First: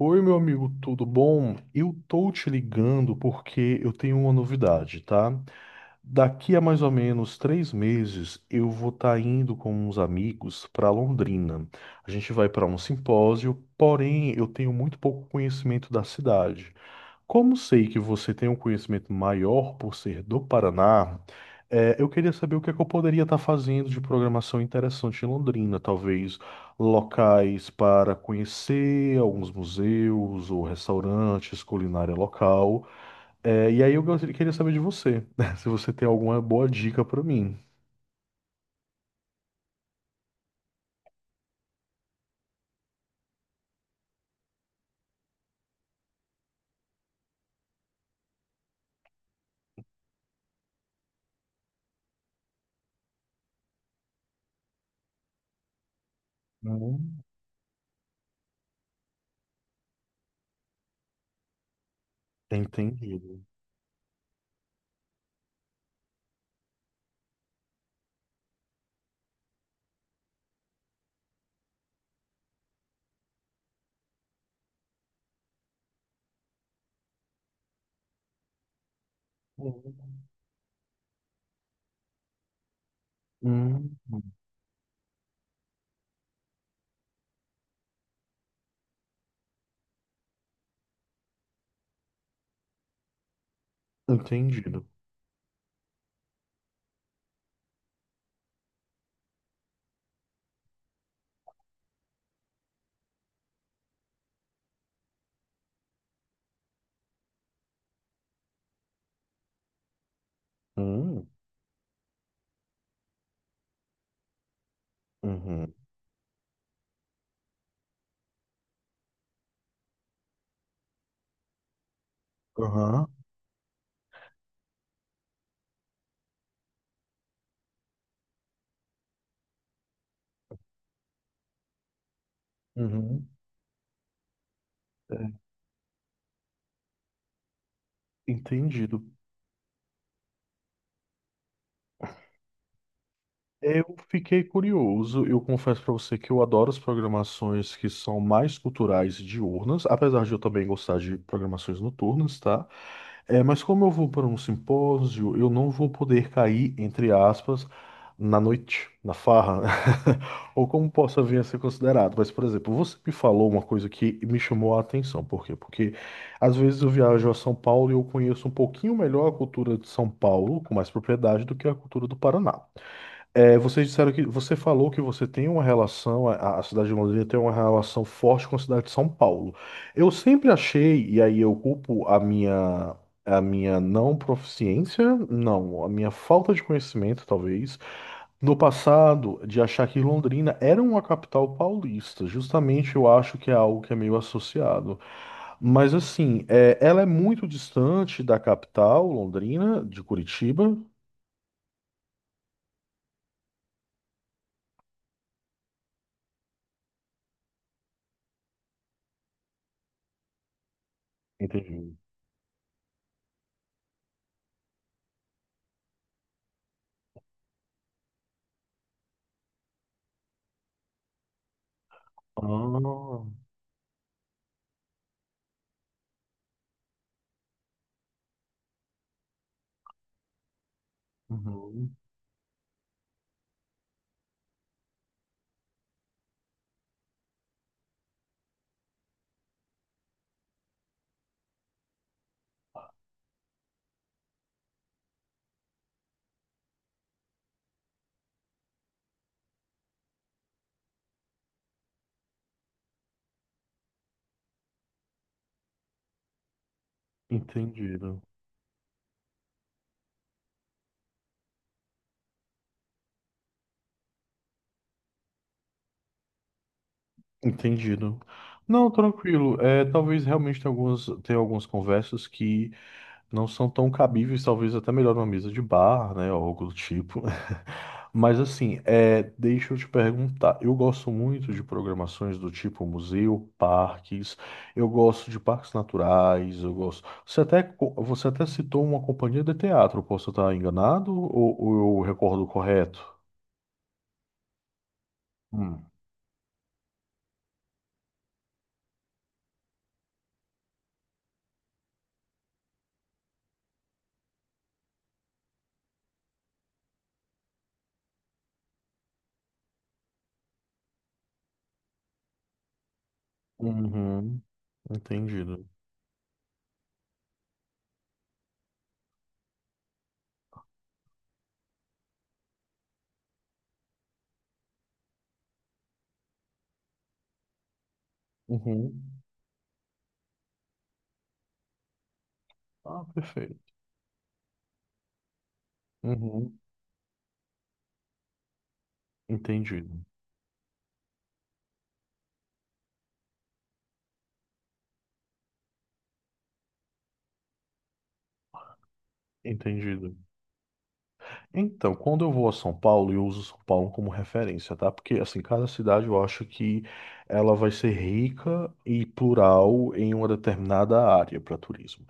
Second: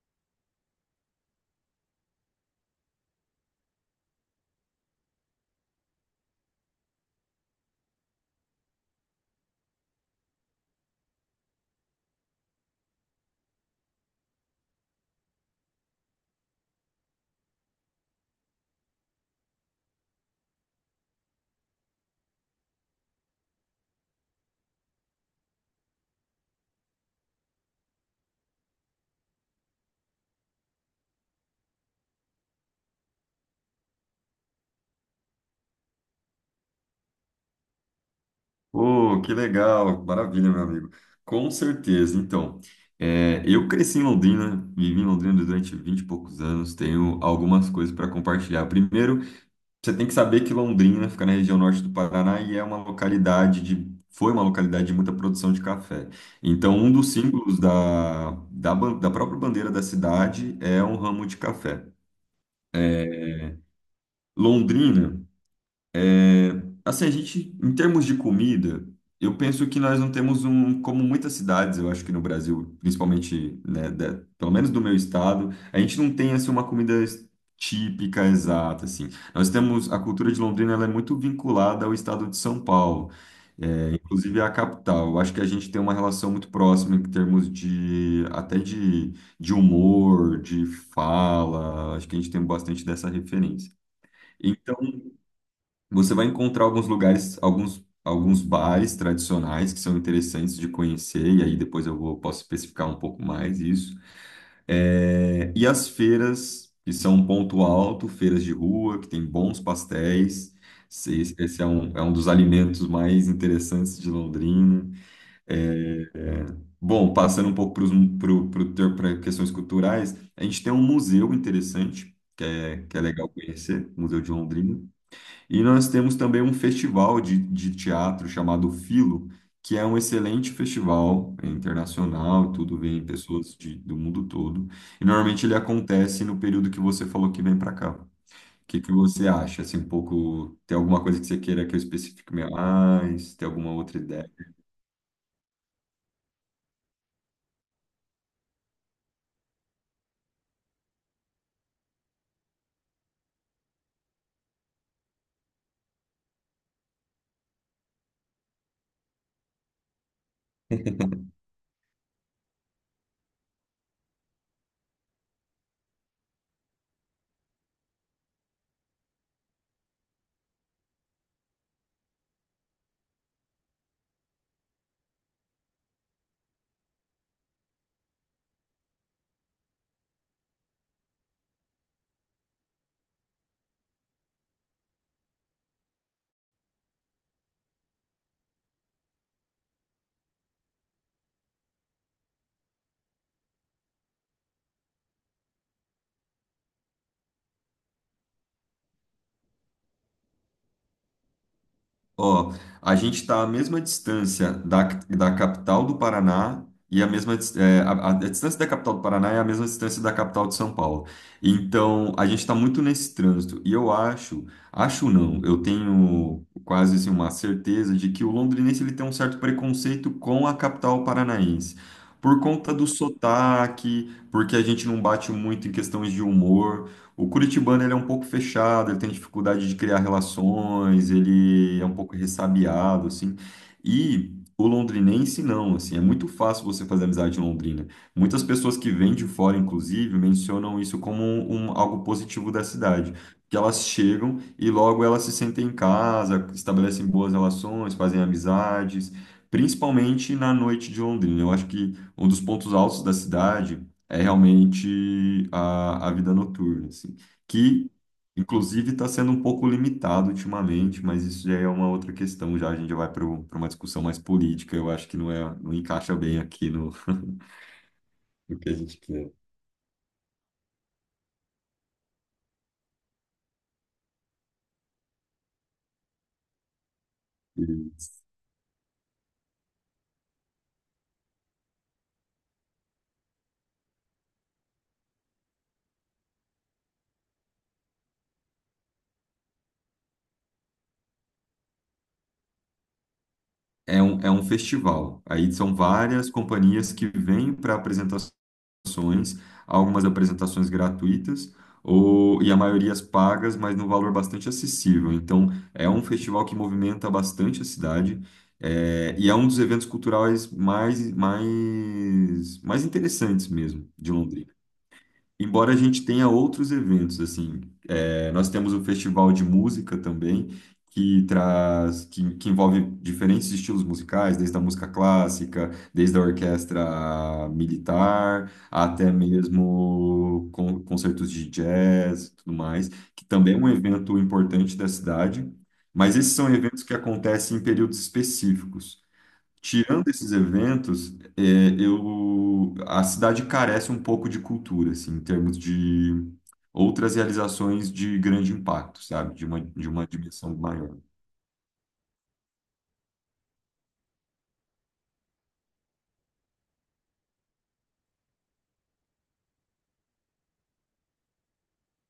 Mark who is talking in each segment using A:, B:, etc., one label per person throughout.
A: Oi, meu amigo, tudo bom? Eu tô te ligando porque eu tenho uma novidade, tá? Daqui a mais ou menos 3 meses, eu vou estar indo com uns amigos para Londrina. A gente vai para um simpósio, porém eu tenho muito pouco conhecimento da cidade. Como sei que você tem um conhecimento maior por ser do Paraná, eu queria saber o que é que eu poderia estar fazendo de programação interessante em Londrina, talvez locais para conhecer, alguns museus ou restaurantes, culinária local. E aí eu queria saber de você, né, se você tem alguma boa dica para mim.
B: Oh, que legal, maravilha, meu amigo. Com certeza. Então, eu cresci em Londrina, vivi em Londrina durante 20 e poucos anos, tenho algumas coisas para compartilhar. Primeiro, você tem que saber que Londrina fica na região norte do Paraná e é uma localidade de, foi uma localidade de muita produção de café. Então, um dos
A: Hum,
B: símbolos da própria bandeira da cidade é um ramo de café.
A: entendido.
B: Londrina. Assim, a gente, em termos de comida, eu penso que nós não temos um, como muitas cidades, eu acho que no Brasil, principalmente, né, pelo menos do meu estado, a gente não tem, assim, uma comida típica, exata, assim. Nós temos, a cultura de Londrina, ela é muito vinculada ao estado de São Paulo,
A: Hum,
B: inclusive à capital. Eu acho que a gente tem uma relação muito próxima em termos de, até de humor, de fala, acho que a gente tem bastante dessa referência. Então,
A: entendido.
B: você vai encontrar alguns lugares, alguns bares tradicionais que são interessantes de conhecer, e aí depois eu vou, posso especificar um pouco mais isso. E as feiras, que são um ponto alto, feiras de rua, que tem bons pastéis.
A: Hum,
B: Esse é um dos alimentos mais interessantes de Londrina.
A: uhum.
B: É, Bom, passando um pouco para questões culturais, a gente tem um museu interessante, que é
A: Aham,
B: legal conhecer, o Museu de Londrina. E nós temos também um festival de teatro chamado Filo, que é um excelente festival é internacional, tudo vem
A: uhum.
B: pessoas do mundo todo. E normalmente ele acontece no período que você falou que vem para cá. O que que
A: Entendido.
B: você acha? Assim, um pouco, tem alguma coisa que você queira que eu especifique mais? Tem alguma
A: Eu
B: outra ideia?
A: fiquei curioso. Eu confesso para você que eu adoro as programações que são mais culturais e diurnas, apesar de eu também gostar de programações noturnas, tá? É, mas como eu vou para um simpósio, eu não vou poder cair, entre aspas, na noite, na farra, ou como possa vir a ser considerado. Mas, por exemplo, você me falou uma coisa que me chamou a atenção. Por quê? Porque às vezes eu viajo a São Paulo e eu conheço um pouquinho melhor a cultura de São Paulo, com mais propriedade, do que a cultura do Paraná. É, vocês disseram que você falou que você tem uma relação, a cidade de Londrina tem uma relação forte com a cidade de São Paulo. Eu sempre achei, e aí eu culpo a minha não proficiência, não, a minha falta de conhecimento, talvez, no passado, de achar que Londrina era uma capital paulista. Justamente eu acho que é algo que é meio associado. Mas assim, é, ela é muito distante da capital, Londrina, de Curitiba.
B: Ó, a gente está à mesma distância da capital do Paraná e a mesma a distância da capital do Paraná é a mesma distância da capital de São Paulo.
A: Entendi.
B: Então, a gente está muito nesse trânsito. E eu acho, acho não, eu tenho quase assim, uma certeza de que o londrinense ele tem um certo preconceito com a capital paranaense. Por conta do
A: Ah,
B: sotaque, porque a gente não bate muito em questões de humor. O curitibano ele é um pouco fechado, ele tem dificuldade de criar relações, ele é
A: uhum.
B: um pouco ressabiado, assim. E o londrinense não, assim, é muito fácil você fazer amizade em Londrina. Muitas pessoas que vêm de fora, inclusive, mencionam isso como um, algo positivo da cidade. Que elas chegam e logo elas se sentem em casa, estabelecem boas relações, fazem amizades, principalmente na noite de Londrina. Eu acho que um dos pontos altos da cidade é realmente a vida noturna, assim, que
A: Entendido.
B: inclusive está sendo um pouco limitado ultimamente, mas isso já é uma outra questão, já a gente já vai para uma discussão mais política, eu acho que não é, não encaixa bem aqui
A: Entendido.
B: no que a
A: Não,
B: gente quer.
A: tranquilo. É, talvez realmente tenha algumas conversas que não são tão cabíveis, talvez até melhor numa mesa de bar, né, ou algo do tipo. Mas assim, é, deixa eu te perguntar. Eu gosto muito de programações do tipo museu, parques. Eu gosto de parques naturais. Eu gosto. Você até, você até citou uma companhia de teatro. Posso estar enganado ou eu recordo correto?
B: É um festival, aí são
A: Hum.
B: várias companhias que vêm para apresentações ações, algumas apresentações gratuitas ou e a maioria as pagas, mas num valor bastante acessível. Então, é um festival que movimenta bastante a cidade. E é um dos eventos culturais mais interessantes mesmo de
A: Uhum.
B: Londrina.
A: Entendido.
B: Embora a gente tenha outros eventos, assim, nós temos o festival de música também, que que envolve diferentes estilos musicais, desde a música clássica, desde a orquestra militar, até
A: Uhum.
B: mesmo concertos de jazz, e tudo mais,
A: Ah,
B: que também é um
A: perfeito.
B: evento importante da cidade, mas esses são
A: Uhum.
B: eventos que acontecem em períodos específicos.
A: Entendido.
B: Tirando esses eventos, a cidade carece um pouco de cultura, assim, em termos de outras realizações de grande impacto, sabe? De uma
A: Entendido.
B: dimensão maior.
A: Então, quando eu vou a São Paulo, eu uso São Paulo como referência, tá? Porque, assim, cada cidade eu acho que ela vai ser rica e plural em uma determinada área para turismo.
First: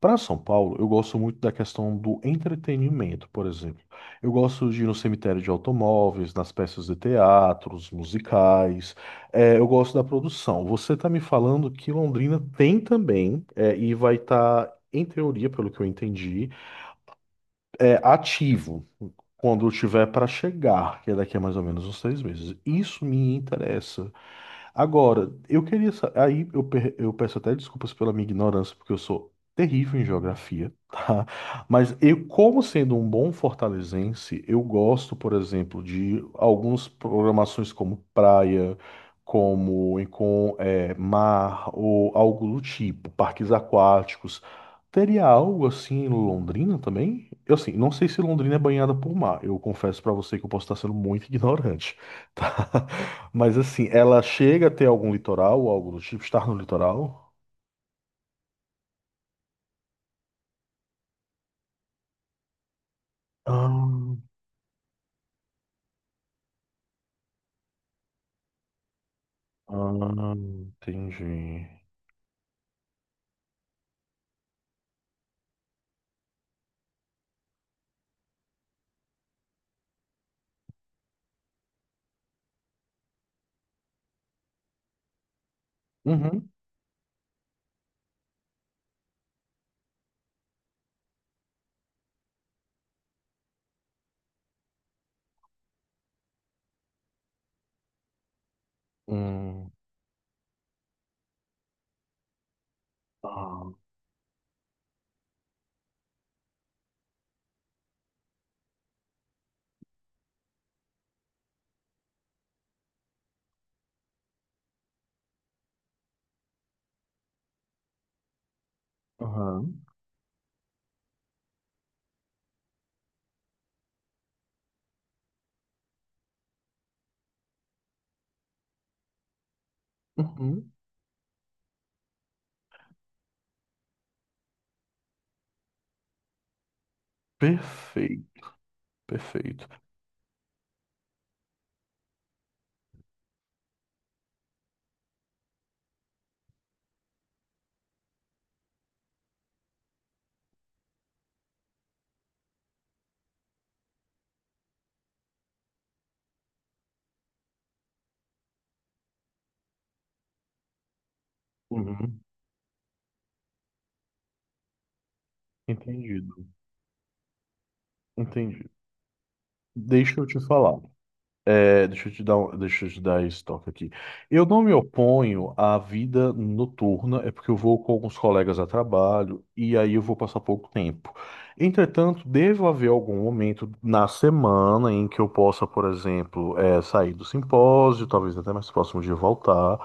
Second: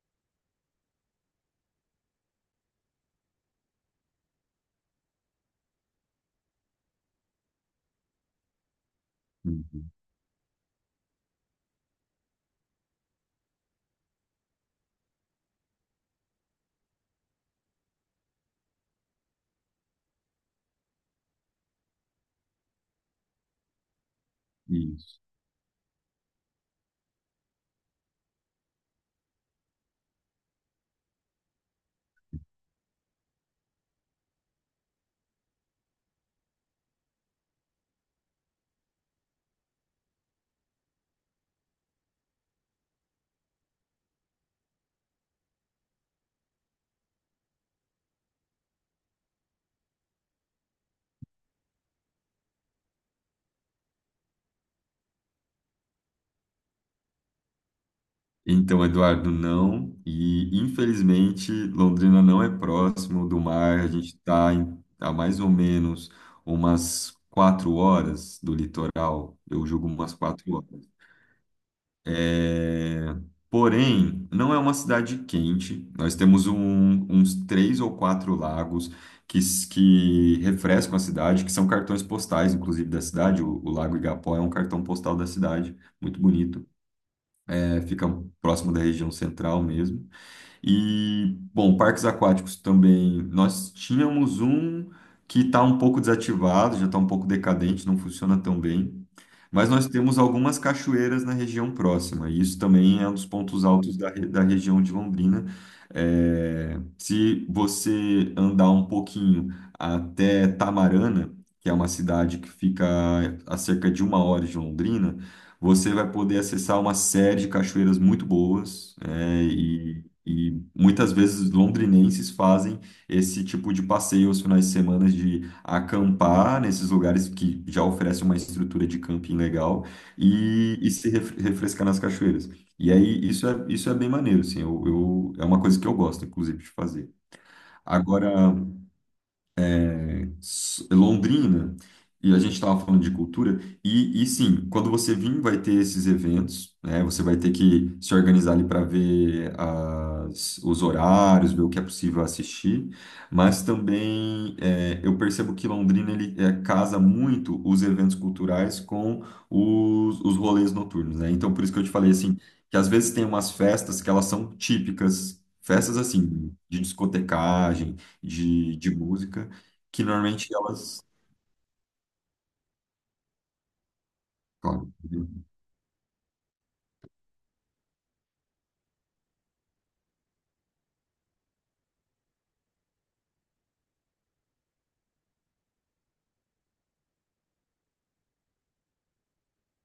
A: Para São Paulo, eu gosto muito da questão do entretenimento, por exemplo. Eu gosto de ir no cemitério de automóveis, nas peças de teatros, musicais. É, eu
B: Uhum.
A: gosto da produção. Você está me falando que Londrina tem também, é, e vai estar, em teoria, pelo que eu entendi é ativo quando eu tiver para chegar, que é daqui a mais ou menos uns 3 meses. Isso me interessa.
B: Isso.
A: Agora, eu queria. Aí eu, eu peço até desculpas pela minha ignorância, porque eu sou terrível em geografia, tá? Mas eu, como sendo um bom fortalezense, eu gosto, por exemplo, de algumas programações como praia, como com é, mar, ou algo do tipo, parques aquáticos. Teria algo assim em Londrina também? Eu assim, não sei se Londrina é banhada por mar. Eu confesso pra você que eu posso estar sendo muito ignorante, tá? Mas assim, ela chega a ter algum litoral ou algo do tipo, estar no litoral?
B: Então, Eduardo, não. E, infelizmente, Londrina não é próximo do mar. A gente
A: Ah,
B: está a mais ou menos umas 4 horas do litoral. Eu julgo umas
A: ah,
B: 4 horas.
A: entendi.
B: É, Porém, não é uma cidade quente. Nós temos uns três ou quatro lagos que refrescam a cidade, que são cartões postais, inclusive, da cidade. O Lago Igapó é um cartão postal da cidade, muito
A: Uhum.
B: bonito. Fica próximo da região central mesmo. E, bom, parques aquáticos também. Nós tínhamos um que está um pouco desativado, já está um pouco decadente, não funciona tão bem. Mas
A: Hum.
B: nós temos algumas cachoeiras na região próxima, e isso também é um dos pontos
A: Ah,
B: altos da região de Londrina. Se você andar um pouquinho até Tamarana, que é uma cidade que fica a cerca de 1 hora de Londrina, você vai poder acessar uma série de cachoeiras muito boas, é,
A: aham.
B: e e muitas vezes londrinenses fazem esse tipo de passeio aos finais de semana de acampar nesses lugares que já oferecem uma estrutura de camping legal
A: Uhum.
B: e se refrescar nas cachoeiras. E aí isso é bem maneiro, assim, é uma coisa que eu gosto, inclusive, de fazer. Agora,
A: Perfeito, perfeito.
B: Londrina, e a gente estava falando de cultura, e sim, quando você vir, vai ter esses eventos, né? Você vai ter que se organizar ali para ver os horários, ver o que é possível assistir, mas também eu percebo que Londrina ele casa muito os eventos culturais com os rolês noturnos, né? Então, por isso que eu te falei
A: Uhum.
B: assim, que às vezes tem umas festas que elas são típicas. Festas
A: Entendido,
B: assim, de discotecagem,
A: entendido.
B: de música, que
A: Deixa eu te
B: normalmente
A: falar.
B: elas.
A: É, deixa eu te dar, deixa eu te dar esse toque aqui. Eu não me
B: Claro.
A: oponho à vida noturna, é porque eu vou com alguns colegas a trabalho e aí eu vou passar pouco tempo. Entretanto, deve haver algum momento na semana em que eu possa, por exemplo, é, sair do simpósio, talvez até mais próximo de voltar,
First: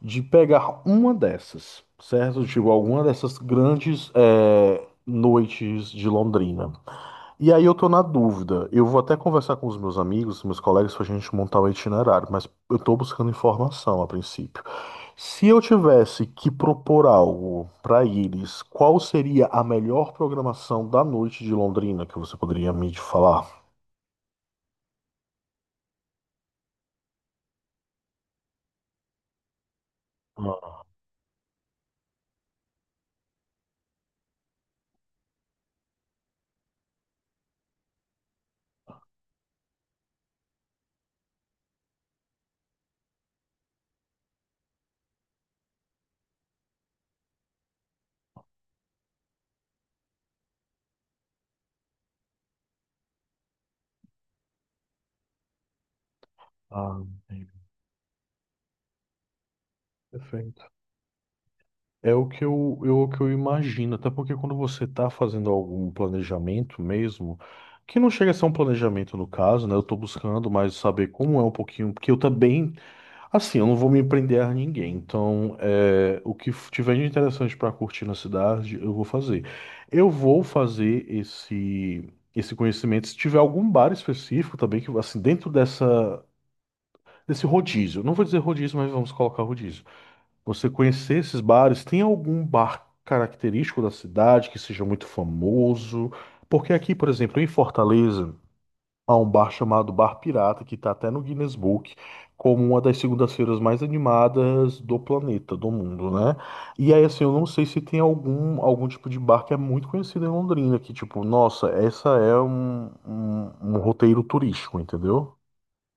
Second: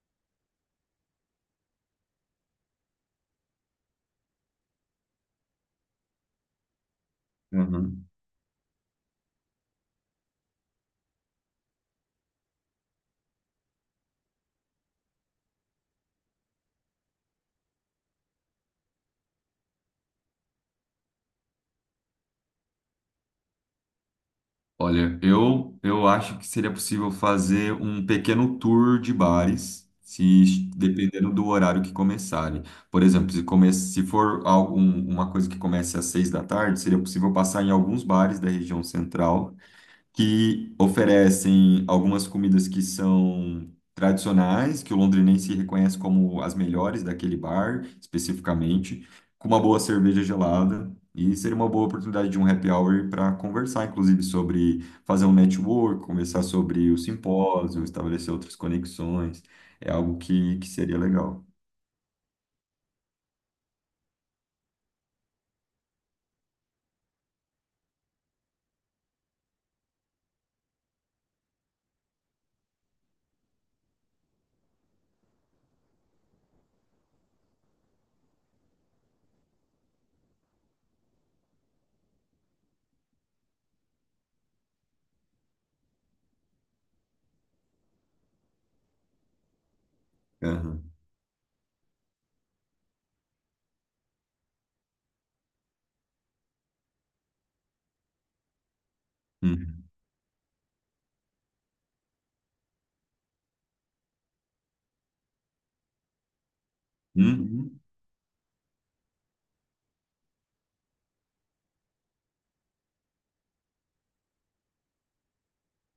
A: de pegar uma dessas, certo? Tipo, alguma dessas grandes, é, noites de Londrina. E aí eu tô na
B: Uhum.
A: dúvida. Eu vou até conversar com os meus amigos, meus colegas, pra gente montar o itinerário, mas eu tô buscando informação a princípio. Se eu tivesse que propor algo para eles, qual seria a melhor programação da noite de Londrina que você poderia me falar?
B: Olha, eu acho que seria possível fazer um pequeno tour de bares, se es-
A: Ah,
B: dependendo do horário que começarem. Por exemplo, se for uma coisa que comece às 6 da tarde, seria possível passar em alguns bares da região central que oferecem algumas comidas que são tradicionais, que o londrinense reconhece como as melhores daquele bar, especificamente, com uma boa cerveja gelada. E seria uma boa oportunidade de um happy hour para conversar, inclusive, sobre fazer um network, conversar sobre
A: ah,
B: o
A: entendi.
B: simpósio, estabelecer outras conexões. É algo que,
A: Perfeito.
B: que seria legal.
A: É o que eu, o que eu imagino, até porque quando você está fazendo algum planejamento mesmo, que não chega a ser um planejamento no caso, né? Eu estou buscando mais saber como é um pouquinho, porque eu também. Assim, eu não vou me prender a ninguém, então é, o que tiver de interessante para curtir na cidade, eu vou fazer. Eu vou fazer esse esse conhecimento se tiver algum bar específico também que assim dentro dessa desse rodízio. Não vou dizer rodízio, mas vamos colocar rodízio. Você
B: Aham.
A: conhecer esses bares, tem algum bar característico da cidade que seja muito famoso? Porque aqui, por exemplo, em Fortaleza a um bar
B: Uhum.
A: chamado Bar Pirata, que está até no Guinness Book, como uma das segundas-feiras mais animadas do planeta, do mundo, né? E aí, assim, eu não sei
B: Uhum.
A: se tem algum, algum tipo de bar que é muito conhecido em Londrina, que tipo, nossa, essa é um, um roteiro turístico, entendeu?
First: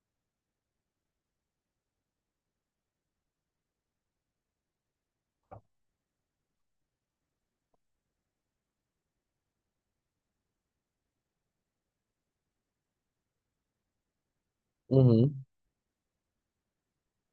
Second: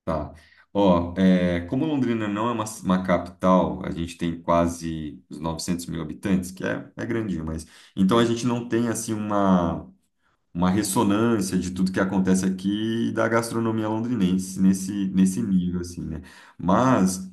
B: Tá. Ó, como Londrina não é uma capital, a gente tem quase os 900 mil habitantes, que é grandinho, mas... Então, a gente não tem, assim, uma ressonância de tudo que acontece aqui e da gastronomia londrinense nesse
A: Uhum.
B: nível, assim, né? Mas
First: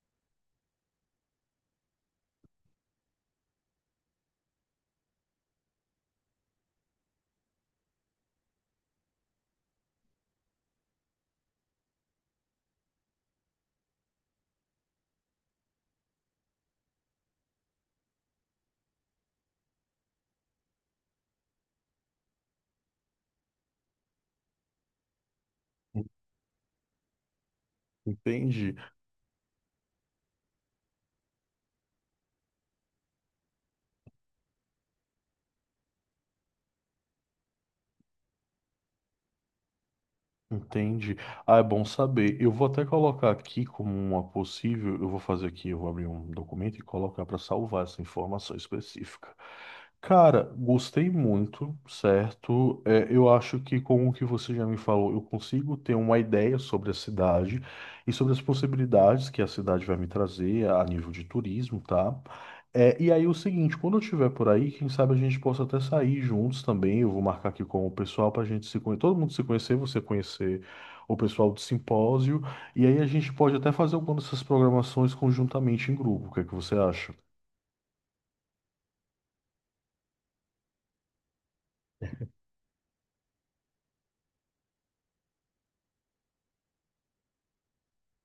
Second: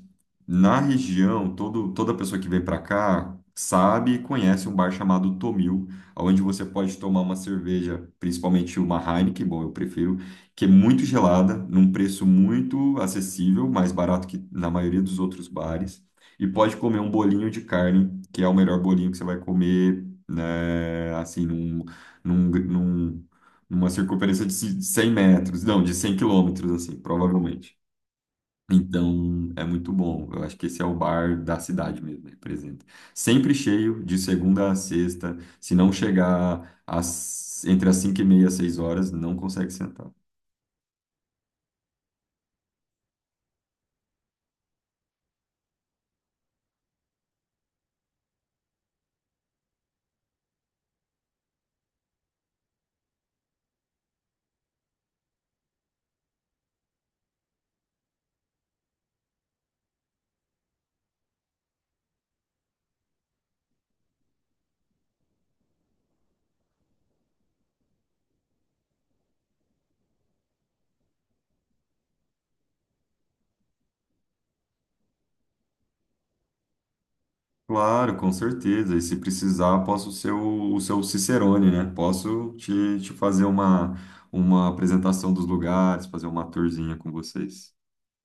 B: na região, toda pessoa que vem para cá sabe e conhece um bar chamado Tomil, onde você pode tomar uma cerveja, principalmente uma Heineken, bom, eu prefiro, que é muito gelada, num preço muito acessível, mais barato que na maioria dos outros bares. E pode comer um bolinho de carne, que é o melhor bolinho que você vai comer, né, assim, num, num- numa circunferência de 100 metros, não, de 100 quilômetros, assim, provavelmente.
A: Entendi.
B: Então, é muito bom. Eu acho que esse é o bar da cidade mesmo, representa. Sempre cheio, de segunda a sexta. Se não chegar entre as 5:30 e 6 horas, não consegue sentar.
A: Entendi. Ah, é bom saber. Eu vou até colocar aqui como uma possível. Eu vou fazer aqui, eu vou abrir um documento e colocar para salvar essa informação específica. Cara, gostei muito, certo? É, eu acho que com o que você já me falou, eu consigo ter uma ideia sobre a cidade e sobre as possibilidades que a cidade vai me trazer a nível de turismo, tá? É, e aí o seguinte, quando eu estiver por aí, quem sabe a gente possa até sair juntos também. Eu vou marcar aqui com o pessoal para a gente se conhecer, todo mundo se conhecer, você conhecer o pessoal do simpósio. E aí a gente pode até fazer alguma dessas programações conjuntamente em grupo. O que é que você acha?
B: Claro, com certeza. E se precisar, posso ser o seu Cicerone, né? Posso te fazer uma apresentação dos lugares, fazer uma tourzinha com vocês.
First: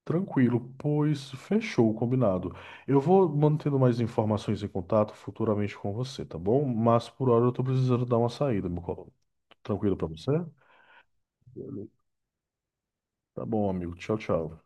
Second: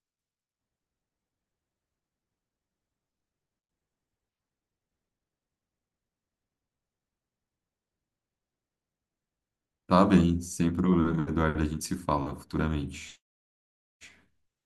A: Tranquilo, pois fechou, combinado. Eu vou mantendo mais informações em contato futuramente com você, tá bom? Mas por hora eu tô precisando dar uma saída, meu colo. Tranquilo
B: Tá
A: para você?
B: bem, sem problema, Eduardo. A gente
A: Beleza.
B: se fala futuramente.
A: Tá bom, amigo. Tchau, tchau.